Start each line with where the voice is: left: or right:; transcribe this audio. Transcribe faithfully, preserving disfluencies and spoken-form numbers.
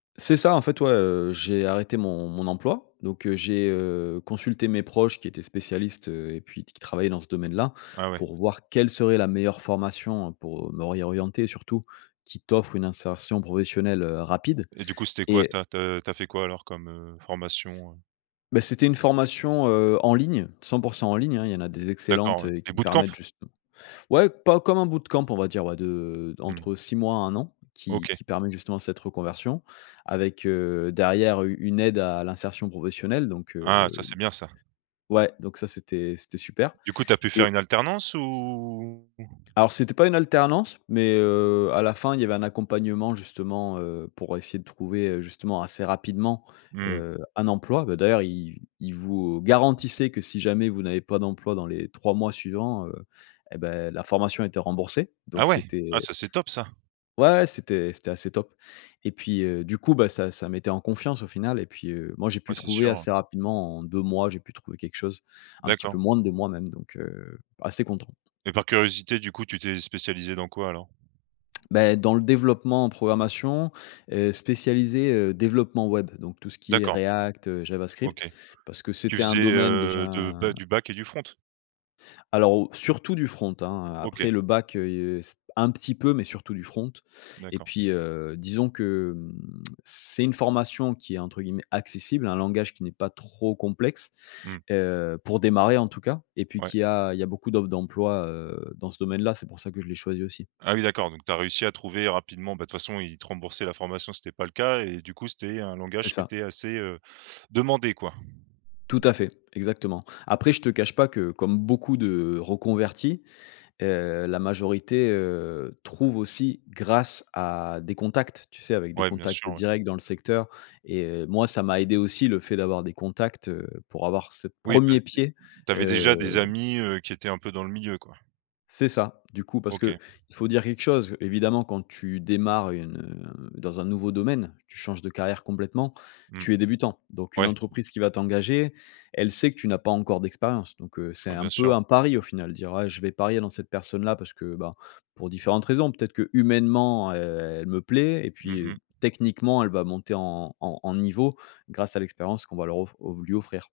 left: C'est ça, en fait, ouais, heu, j'ai arrêté mon mon emploi, donc, heu, j'ai, heu, consulté mes proches qui étaient spécialistes, heu et puis qui travaillaient dans ce domaine-là,
right: Ah ouais.
left: pour voir quelle serait la meilleure formation pour me réorienter, surtout, qui t'offre une insertion professionnelle, heu, rapide.
right: Et du coup, c'était quoi,
left: Et
right: ça? Tu as tu as fait quoi, alors, comme, heu, formation?
left: Beh, c'était une formation, heu, en ligne, cent pour cent en ligne, hein, il y en a des
right: D'accord,
left: excellentes
right: ouais. Des
left: qui
right: bootcamp,?
left: permettent justem ouais, pas comme un bootcamp, on va dire, ouais, de
right: Mmh.
left: entre six mois à un an, qui
right: OK.
left: qui permet justement cette reconversion avec, heu, derrière u une aide à l'insertion professionnelle, donc,
right: Ah, ça,
left: heu
right: c'est bien, ça.
left: ouais, donc, ça, c'était c'était super.
right: Du coup, tu as pu
left: Et
right: faire une alternance, ou
left: Alors, c'était pas une alternance, mais, heu, à la fin, il y avait un accompagnement, justement, heu, pour essayer de trouver, heu, justement, assez rapidement,
right: Mmh.
left: heu, un emploi. Bah, d'ailleurs, i ils vous, heu, garantissaient que si jamais vous n'avez pas d'emploi dans les trois mois suivants, heu, eh beh, la formation était remboursée.
right: Ah
left: Donc
right: ouais? Ah,
left: c'était
right: ça, c'est top, ça.
left: Ouais, ouais! C'était c'était assez top. Et puis, heu, du coup, bah, ça ça mettait en confiance, au final et puis, heu, moi, j'ai
right: Ouais,
left: pu
right: c'est
left: trouver
right: sûr,
left: assez
right: ouais.
left: rapidement, en deux mois, j'ai pu trouver quelque chose, un petit peu
right: D'accord.
left: moins de deux mois même, donc assez content.
right: Et par curiosité, du coup, tu t'es spécialisé dans quoi, alors?
left: Beh, dans le développement en programmation, heu, spécialisé, heu, développement web, donc tout ce qui est
right: D'accord.
left: React, heu, Javascript,
right: OK.
left: parce que
right: Tu
left: c'était un
right: faisais,
left: domaine
right: heu,
left: déjà
right: de b du back et du front?
left: Alors, o surtout du front, hein, heu,
right: OK.
left: après le back, heu, c un petit peu, mais surtout du front. Et
right: D'accord.
left: puis, heu, disons que c'est une formation qui est, entre guillemets, «accessible», un langage qui n'est pas trop complexe,
right: Mmh.
left: heu, pour démarrer, en tout cas et puis
right: Ouais.
left: qu'il y a il y a beaucoup d'offres d'emploi, heu, dans ce domaine-là. C'est pour ça que je l'ai choisi, aussi.
right: Ah oui, d'accord, donc tu as réussi à trouver rapidement, bah, de toute façon ils te remboursaient la formation si c'était pas le cas et du coup c'était un
left: C'est
right: langage qui
left: ça.
right: était assez, heu, demandé, quoi?
left: Tout à fait. Exactement. Après, je te cache pas que, comme beaucoup de reconvertis, heu, la majorité, heu, trouve aussi grâce à des contacts, tu sais, avec des
right: Ouais, bien
left: contacts
right: sûr, ouais.
left: directs dans le secteur et moi ça m'a aidé, aussi, le fait d'avoir des contacts, heu, pour avoir ce
right: Oui bah
left: premier
right: d
left: pied,
right: tu avais déjà des
left: heu
right: amis, heu, qui étaient un peu dans le milieu, quoi?
left: C'est ça. Du coup, parce qu'il
right: OK.
left: faut dire quelque chose, évidemment, quand tu démarres une, heu, dans un nouveau domaine, tu changes de carrière complètement,
right: Mmh.
left: tu es débutant. Donc une
right: Ouais.
left: entreprise qui va t'engager, elle sait que tu n'as pas encore d'expérience. Donc, heu, c'est
right: Ouais,
left: un
right: bien
left: peu
right: sûr.
left: un pari, au final, dire: «Je vais parier dans cette personne-là parce que, bah, pour différentes raisons, peut-être que humainement, heu, elle me plaît et
right: Mmh
left: puis, heu,
right: mh.
left: techniquement, elle va monter en en en niveau grâce à l'expérience qu'on va leur of o lui offrir.»